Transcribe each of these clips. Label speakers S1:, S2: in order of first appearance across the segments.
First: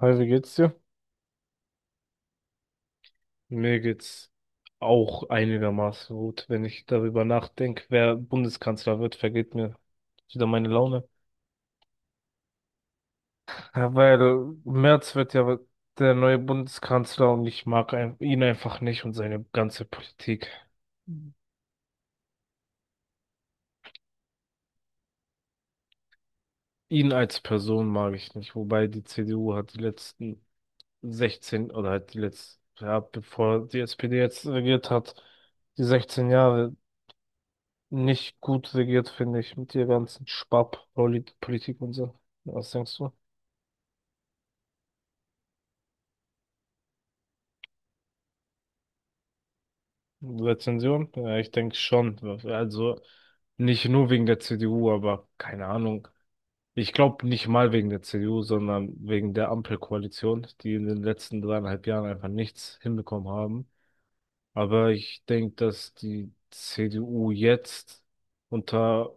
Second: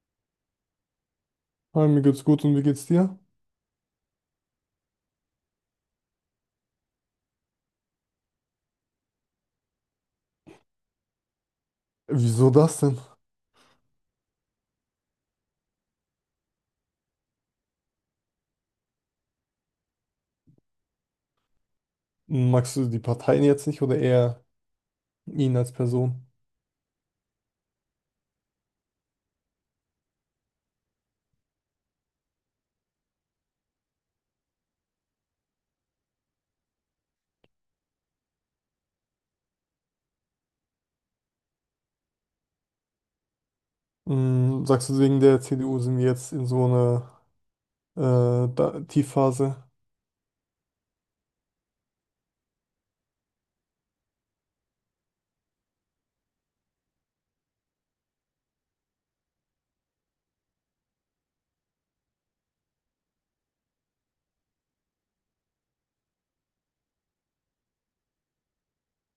S1: Hi, wie geht's dir?
S2: Hi, mir geht's gut und wie geht's dir?
S1: Mir geht's auch einigermaßen gut. Wenn ich darüber nachdenke, wer Bundeskanzler wird, vergeht mir wieder meine Laune.
S2: Wieso das denn?
S1: Ja, weil Merz wird ja der neue Bundeskanzler und ich mag ihn einfach nicht und seine ganze Politik.
S2: Magst du die Parteien jetzt nicht oder eher ihn als Person?
S1: Ihn als Person mag ich nicht, wobei die CDU hat die letzten 16 oder halt die letzten, ja, bevor die SPD jetzt regiert hat, die 16 Jahre nicht gut regiert, finde ich, mit der ganzen Sparpolitik und so. Was denkst du?
S2: Sagst du, wegen der CDU sind wir jetzt in so einer da Tiefphase?
S1: Rezension? Ja, ich denke schon. Also nicht nur wegen der CDU, aber keine Ahnung. Ich glaube nicht mal wegen der CDU, sondern wegen der Ampelkoalition, die in den letzten dreieinhalb Jahren einfach nichts hinbekommen haben. Aber ich denke, dass die CDU jetzt unter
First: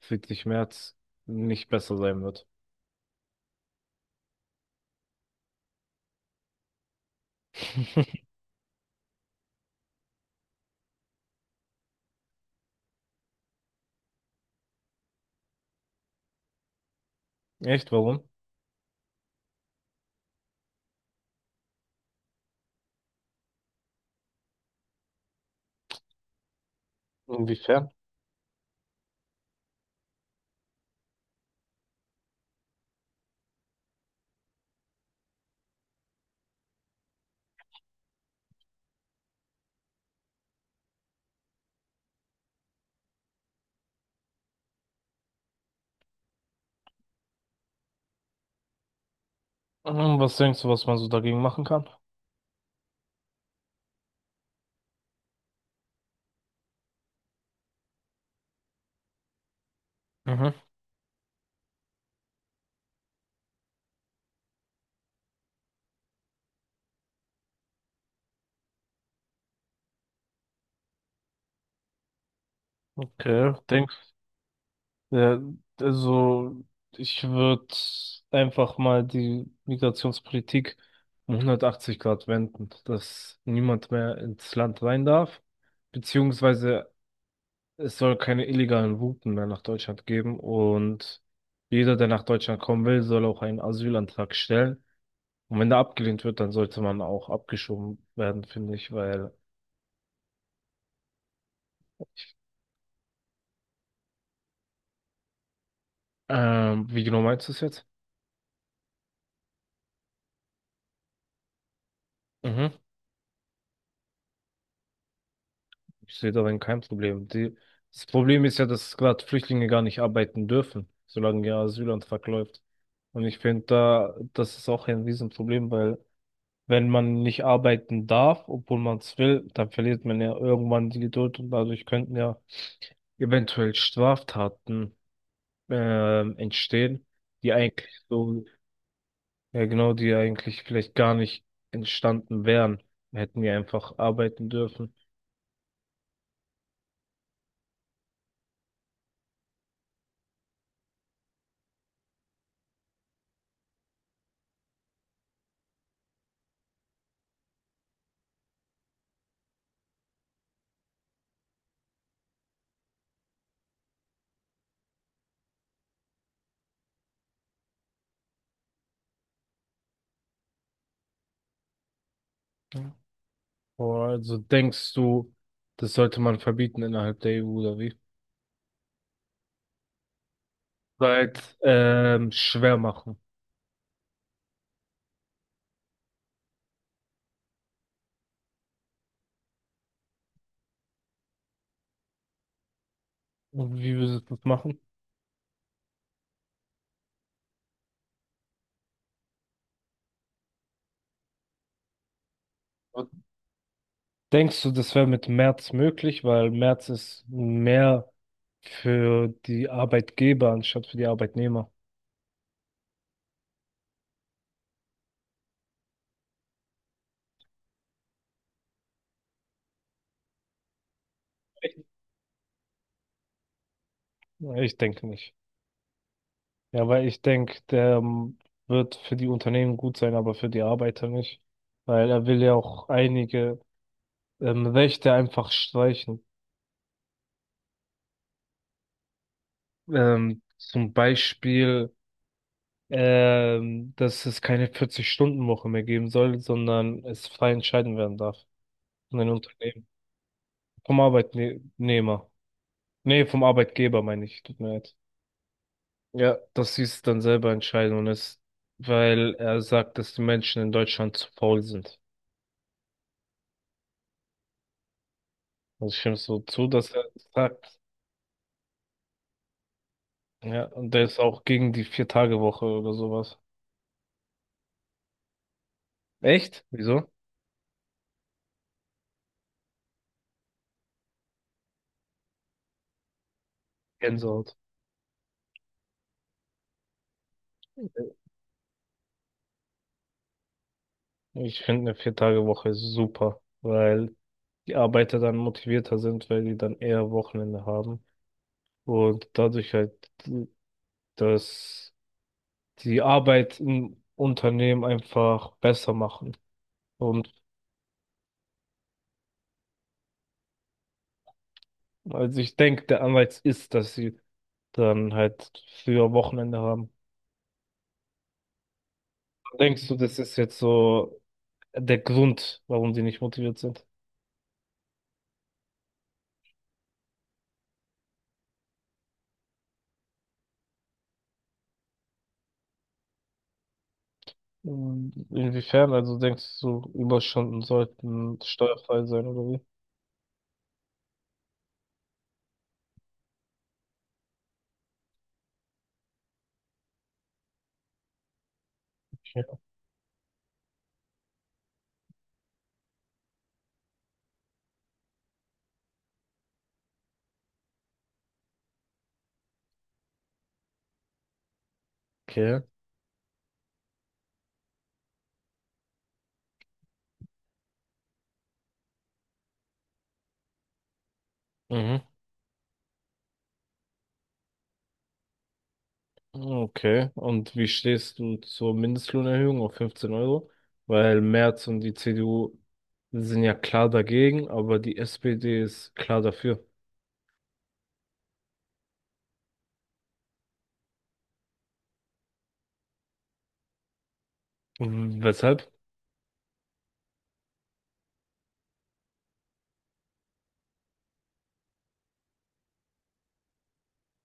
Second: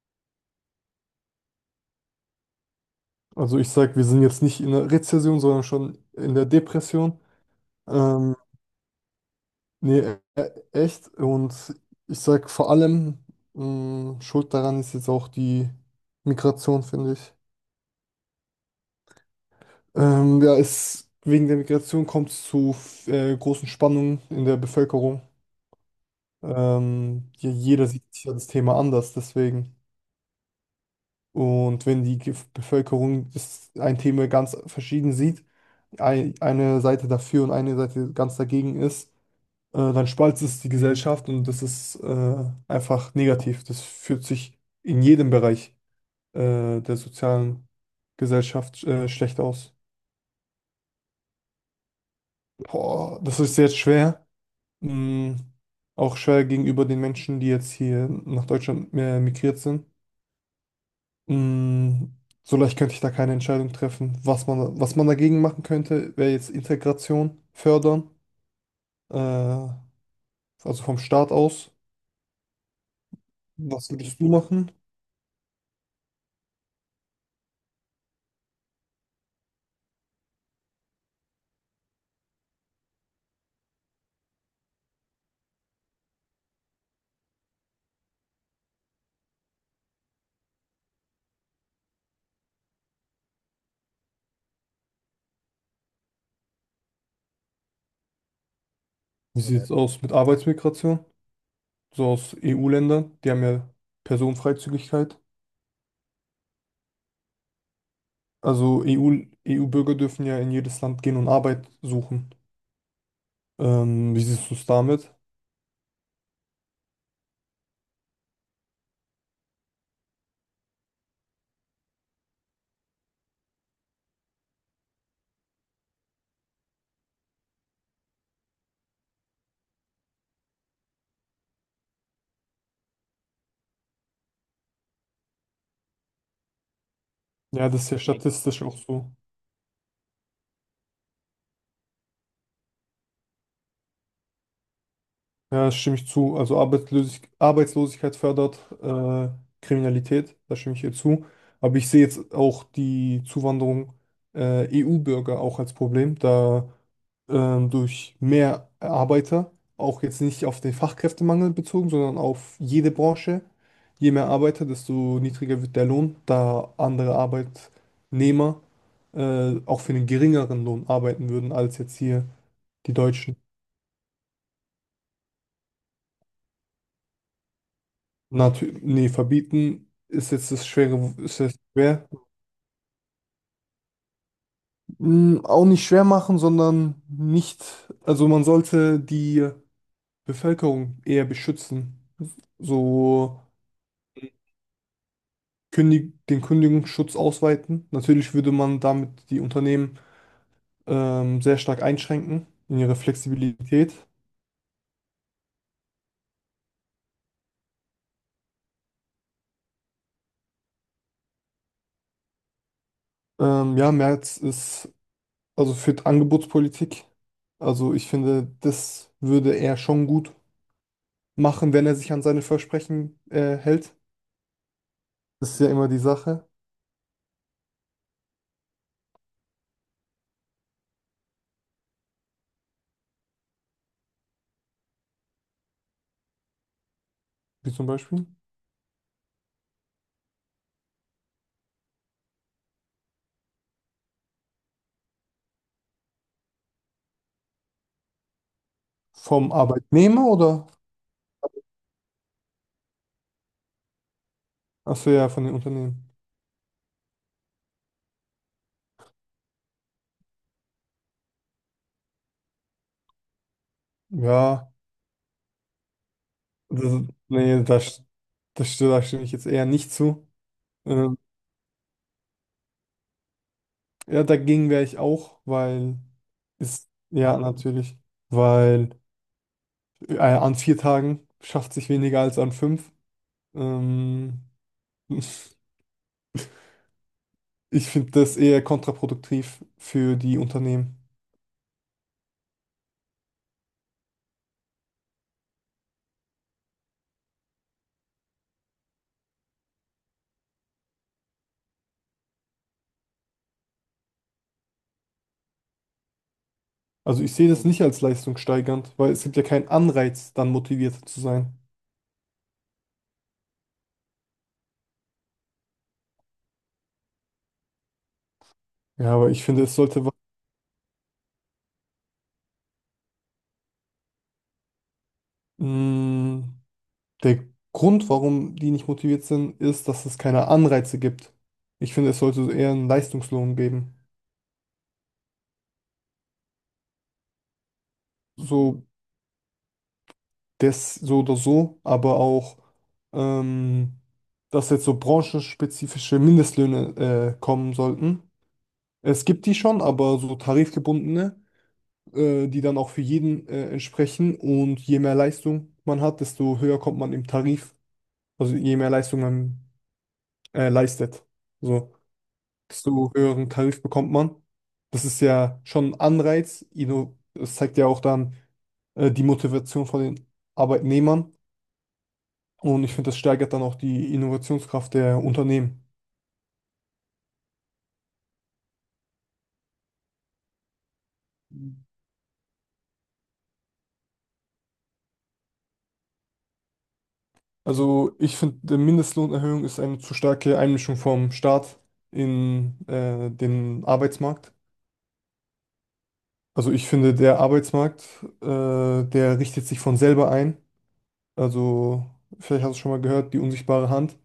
S1: Friedrich Merz nicht besser sein wird.
S2: Also ich sag, wir sind jetzt nicht in der Rezession, sondern schon in der Depression. Ähm, Nee, echt. Und ich sag vor allem, schuld daran ist jetzt auch die Migration, finde ich.
S1: Echt? Warum?
S2: Ja, wegen der Migration kommt es zu großen Spannungen in der Bevölkerung. Ja, jeder
S1: Inwiefern?
S2: sieht sich ja das Thema anders, deswegen. Und wenn die Bevölkerung das ein Thema ganz verschieden sieht, eine Seite dafür und eine Seite ganz dagegen ist, dann spaltet es die Gesellschaft und das ist einfach negativ. Das fühlt sich in jedem Bereich der sozialen Gesellschaft schlecht aus.
S1: Hm, was denkst du, was man so dagegen machen kann?
S2: Boah, das ist jetzt schwer. Mm, Auch schwer gegenüber den Menschen, die jetzt hier nach Deutschland migriert sind.
S1: Mhm.
S2: Mm, So leicht könnte ich da keine Entscheidung treffen. Was man dagegen machen könnte, wäre jetzt Integration fördern, also vom Staat aus.
S1: Okay,
S2: Was
S1: denkst
S2: würdest du machen?
S1: ja, also ich würde einfach mal die Migrationspolitik um 180 Grad wenden, dass niemand mehr ins Land rein darf, beziehungsweise es soll keine illegalen Routen mehr nach Deutschland geben und jeder, der nach Deutschland kommen will, soll auch einen Asylantrag stellen. Und wenn der abgelehnt wird, dann sollte man auch abgeschoben werden, finde ich, weil,
S2: Wie sieht es aus mit Arbeitsmigration? So aus EU-Ländern, die haben ja Personenfreizügigkeit.
S1: wie genau meinst du es jetzt?
S2: Also EU-Bürger dürfen ja in jedes Land gehen und Arbeit suchen. Wie siehst du es damit?
S1: Ich sehe darin kein Problem. Die, das Problem ist ja, dass gerade Flüchtlinge gar nicht arbeiten dürfen, solange ihr Asylantrag läuft. Und ich finde da, das ist auch ein Riesenproblem, weil wenn man nicht arbeiten darf, obwohl man es will, dann verliert man ja irgendwann die Geduld und dadurch könnten ja eventuell Straftaten entstehen, die
S2: Ja, das ist
S1: eigentlich
S2: ja
S1: so,
S2: statistisch auch so.
S1: ja genau, die eigentlich vielleicht gar nicht entstanden wären, hätten wir einfach arbeiten dürfen.
S2: Ja, stimme ich zu. Also Arbeitslosigkeit fördert Kriminalität, da stimme ich ihr zu. Aber ich sehe jetzt auch die Zuwanderung EU-Bürger auch als Problem, da durch mehr Arbeiter, auch jetzt nicht auf den Fachkräftemangel bezogen, sondern auf jede Branche, je mehr Arbeiter, desto niedriger wird der Lohn, da andere Arbeitnehmer auch für einen geringeren Lohn arbeiten würden als jetzt hier die Deutschen.
S1: Also denkst du, das sollte man verbieten innerhalb der EU oder wie?
S2: Natürlich, nee, verbieten ist jetzt das schwere, ist
S1: Seit
S2: jetzt schwer.
S1: schwer machen.
S2: Auch nicht schwer machen, sondern nicht, also man sollte die Bevölkerung eher beschützen. So
S1: Und wie würdest du das machen?
S2: den Kündigungsschutz ausweiten. Natürlich würde man damit die Unternehmen sehr stark einschränken in ihrer
S1: Und
S2: Flexibilität.
S1: denkst du, das wäre mit März möglich, weil März ist mehr für die Arbeitgeber anstatt für die Arbeitnehmer?
S2: Ja, Merz ist also für die Angebotspolitik. Also ich finde, das würde er schon gut machen, wenn er sich an seine Versprechen hält.
S1: Ich denke nicht.
S2: Das ist ja immer die Sache,
S1: Ja, weil ich denke, der wird für die Unternehmen gut sein, aber für die Arbeiter nicht. Weil er will ja auch einige Rechte einfach streichen.
S2: wie zum Beispiel
S1: Zum Beispiel dass es keine 40-Stunden-Woche mehr geben soll, sondern es frei entscheiden werden darf von den
S2: vom
S1: Unternehmen.
S2: Arbeitnehmer oder?
S1: Vom Arbeitnehmer. Nee, vom Arbeitgeber meine ich, tut mir leid.
S2: Achso, ja, von den Unternehmen.
S1: Ja, dass sie es dann selber entscheiden und es, weil er sagt, dass die Menschen in Deutschland zu faul sind.
S2: Ja,
S1: Also ich stimme so zu, dass
S2: das,
S1: er das
S2: nee,
S1: sagt.
S2: das, das, st- da stimme ich jetzt eher nicht zu.
S1: Ja, und der
S2: Ähm,
S1: ist auch gegen die Vier-Tage-Woche oder sowas.
S2: ja, dagegen wäre ich auch, weil
S1: Echt?
S2: ist,
S1: Wieso?
S2: ja, natürlich, weil an 4 Tagen schafft sich weniger als an 5. Ähm,
S1: Gänsehaut.
S2: ich finde das eher kontraproduktiv für die Unternehmen.
S1: Ich finde eine Vier-Tage-Woche super, weil die Arbeiter dann motivierter sind, weil die dann eher Wochenende haben und dadurch halt, dass die Arbeit im Unternehmen einfach besser machen.
S2: Also
S1: Und
S2: ich sehe das nicht als leistungssteigernd, weil es gibt ja keinen Anreiz, dann motiviert zu sein.
S1: also ich denke, der Anreiz ist, dass sie dann halt früher Wochenende haben.
S2: Ja, aber ich finde, es
S1: Denkst du,
S2: sollte
S1: das ist jetzt so der Grund, warum die nicht motiviert sind?
S2: Mm, der Grund, warum die nicht motiviert sind, ist, dass es keine Anreize gibt. Ich finde, es sollte eher einen Leistungslohn geben.
S1: Inwiefern? Also denkst du, Überstunden sollten
S2: So,
S1: steuerfrei sein oder wie?
S2: das, so oder so, aber auch, ähm, dass jetzt so branchenspezifische Mindestlöhne, kommen sollten. Es gibt die schon, aber so tarifgebundene, die dann auch für jeden, entsprechen. Und je mehr Leistung man hat, desto höher kommt man im Tarif. Also je mehr Leistung man leistet. So,
S1: Okay.
S2: desto höheren Tarif bekommt man. Das ist ja schon ein Anreiz. Das zeigt ja auch dann die Motivation von den Arbeitnehmern.
S1: Mhm.
S2: Und ich finde, das steigert dann auch die Innovationskraft der Unternehmen.
S1: Okay, und wie stehst du zur Mindestlohnerhöhung auf 15 Euro? Weil Merz und die CDU sind ja klar dagegen, aber die SPD ist klar dafür.
S2: Also ich finde, die Mindestlohnerhöhung ist eine zu starke Einmischung vom Staat in den Arbeitsmarkt.
S1: W- Weshalb?
S2: Also ich finde, der richtet sich von selber ein. Also vielleicht hast du schon mal gehört, die unsichtbare Hand.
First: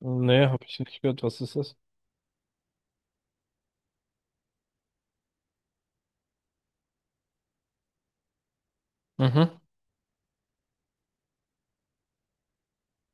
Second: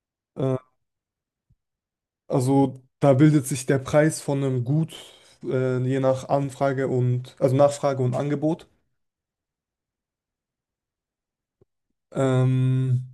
S1: Nee,
S2: Äh,
S1: habe ich nicht gehört. Was ist das?
S2: Also da bildet sich der Preis von einem Gut je nach Anfrage und also Nachfrage und Angebot.
S1: Mhm.
S2: Ähm,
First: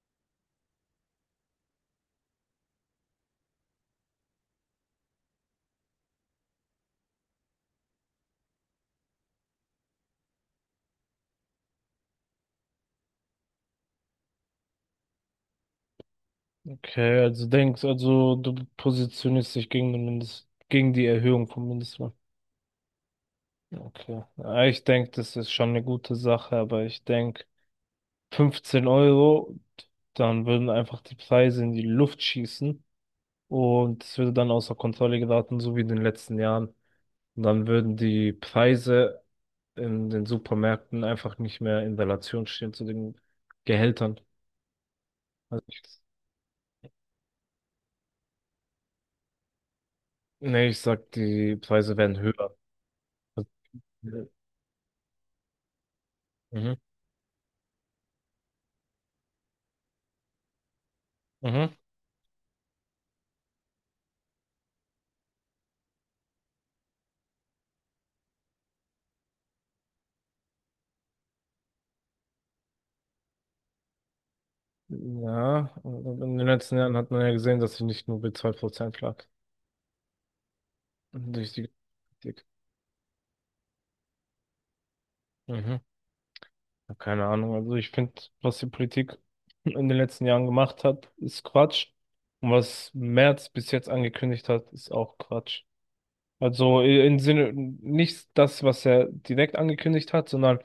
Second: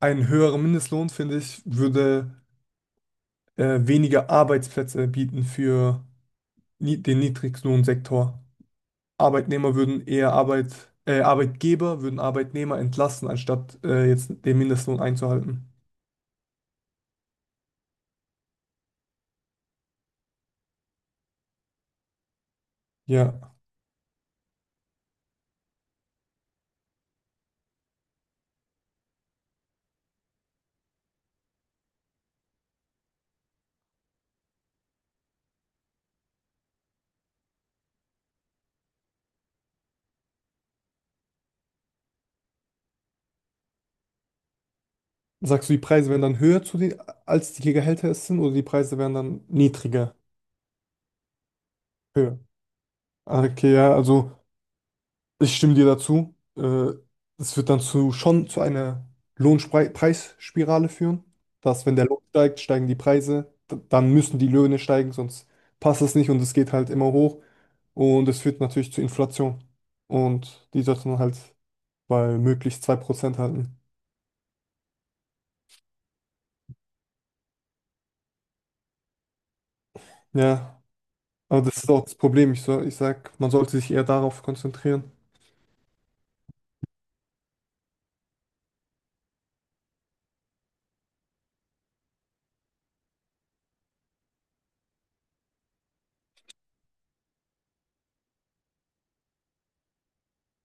S2: ein höherer Mindestlohn, finde ich, würde weniger Arbeitsplätze bieten für ni den Niedriglohnsektor. Arbeitnehmer würden eher Arbeit, Arbeitgeber würden Arbeitnehmer entlassen, anstatt jetzt den Mindestlohn einzuhalten.
S1: Okay, also denkst, also du positionierst dich gegen den Mindest, gegen die Erhöhung vom Mindestlohn.
S2: Ja.
S1: Okay. Ja, ich denke, das ist schon eine gute Sache, aber ich denke, 15 Euro, dann würden einfach die Preise in die Luft schießen. Und es würde dann außer Kontrolle geraten, so wie in den letzten Jahren. Und dann würden die Preise in den Supermärkten einfach nicht mehr in Relation stehen zu den Gehältern. Also
S2: Sagst du, die
S1: ich,
S2: Preise wären dann höher zu den, als die Gehälter es sind, oder die Preise wären dann niedriger,
S1: nee, ich sag, die Preise werden
S2: höher?
S1: höher.
S2: Ah,
S1: Also,
S2: okay, ja, also. Ich stimme dir dazu.
S1: mhm.
S2: Es wird dann schon zu einer Lohnpreisspirale führen,
S1: Mhm.
S2: dass wenn der Lohn steigt, steigen die Preise, dann müssen die Löhne steigen, sonst passt es nicht und es geht halt immer hoch und es führt natürlich zu Inflation und die sollte man halt bei möglichst 2% halten.
S1: Ja, und in den letzten Jahren hat man ja gesehen, dass sie nicht nur bei 2% lag.
S2: Ja,
S1: Durch
S2: aber
S1: die
S2: das ist auch das
S1: Politik.
S2: Problem. Ich, so, ich sag, man sollte sich eher darauf konzentrieren.
S1: Mhm. Ja, keine Ahnung. Also ich finde, was die Politik in den letzten Jahren gemacht hat, ist Quatsch. Und was Merz bis jetzt angekündigt hat, ist auch Quatsch. Also im Sinne, nicht das, was er direkt angekündigt hat, sondern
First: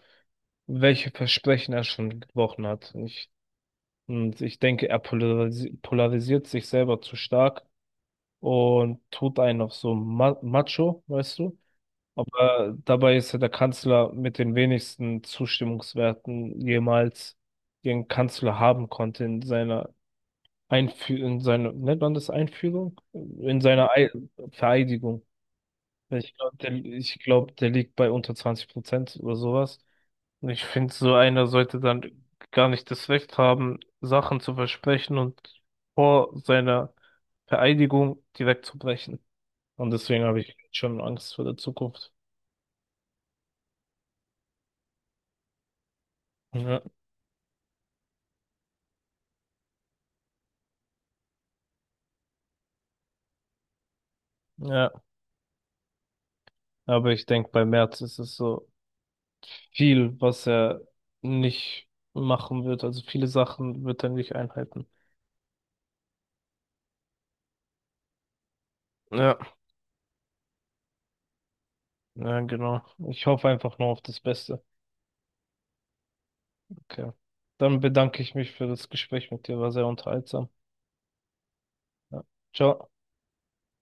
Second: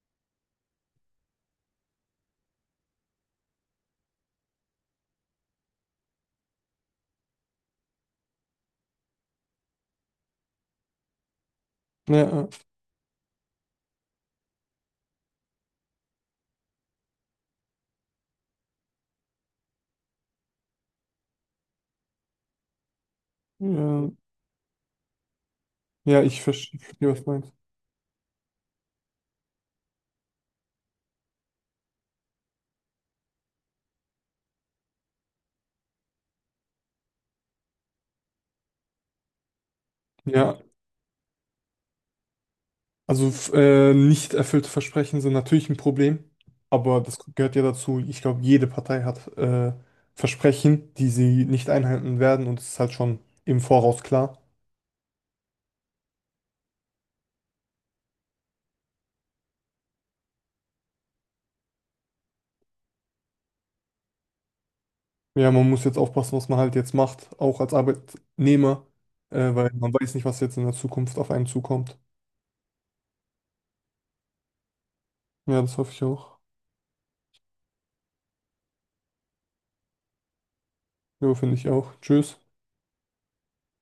S1: welche Versprechen er schon gebrochen hat. Ich, und ich denke, er polarisiert sich selber zu stark und tut einen auf so Ma Macho, weißt du?
S2: Ja,
S1: Aber dabei ist ja der Kanzler mit den wenigsten Zustimmungswerten jemals den Kanzler haben konnte in seiner Einführung, in seiner, nennt man das Einführung? In seiner Ei
S2: ja,
S1: Vereidigung.
S2: ja,
S1: Ich
S2: ich
S1: glaube, der,
S2: verstehe,
S1: ich
S2: was du meinst.
S1: glaub, der liegt bei unter 20% oder sowas. Und ich finde, so einer sollte dann gar nicht das Recht haben, Sachen zu versprechen und vor seiner Vereidigung direkt zu brechen. Und deswegen habe ich
S2: Ja,
S1: schon Angst vor der Zukunft.
S2: also nicht erfüllte Versprechen sind natürlich ein Problem,
S1: Ja,
S2: aber das gehört ja dazu. Ich glaube, jede Partei hat Versprechen, die sie nicht einhalten werden und es ist halt schon im Voraus klar.
S1: ja. Aber ich denke, bei Merz ist es so viel, was er nicht machen wird. Also viele Sachen wird er nicht einhalten.
S2: Ja, man muss jetzt aufpassen, was man halt jetzt macht, auch als Arbeitnehmer,
S1: Ja,
S2: weil man weiß nicht, was jetzt in der Zukunft auf einen zukommt.
S1: ja, genau. Ich hoffe einfach nur auf das Beste.
S2: Ja, das hoffe ich auch.
S1: Okay. Dann bedanke ich mich für das Gespräch mit dir. War sehr unterhaltsam.
S2: Ja, finde ich auch.
S1: Ja.
S2: Tschüss.
S1: Ciao.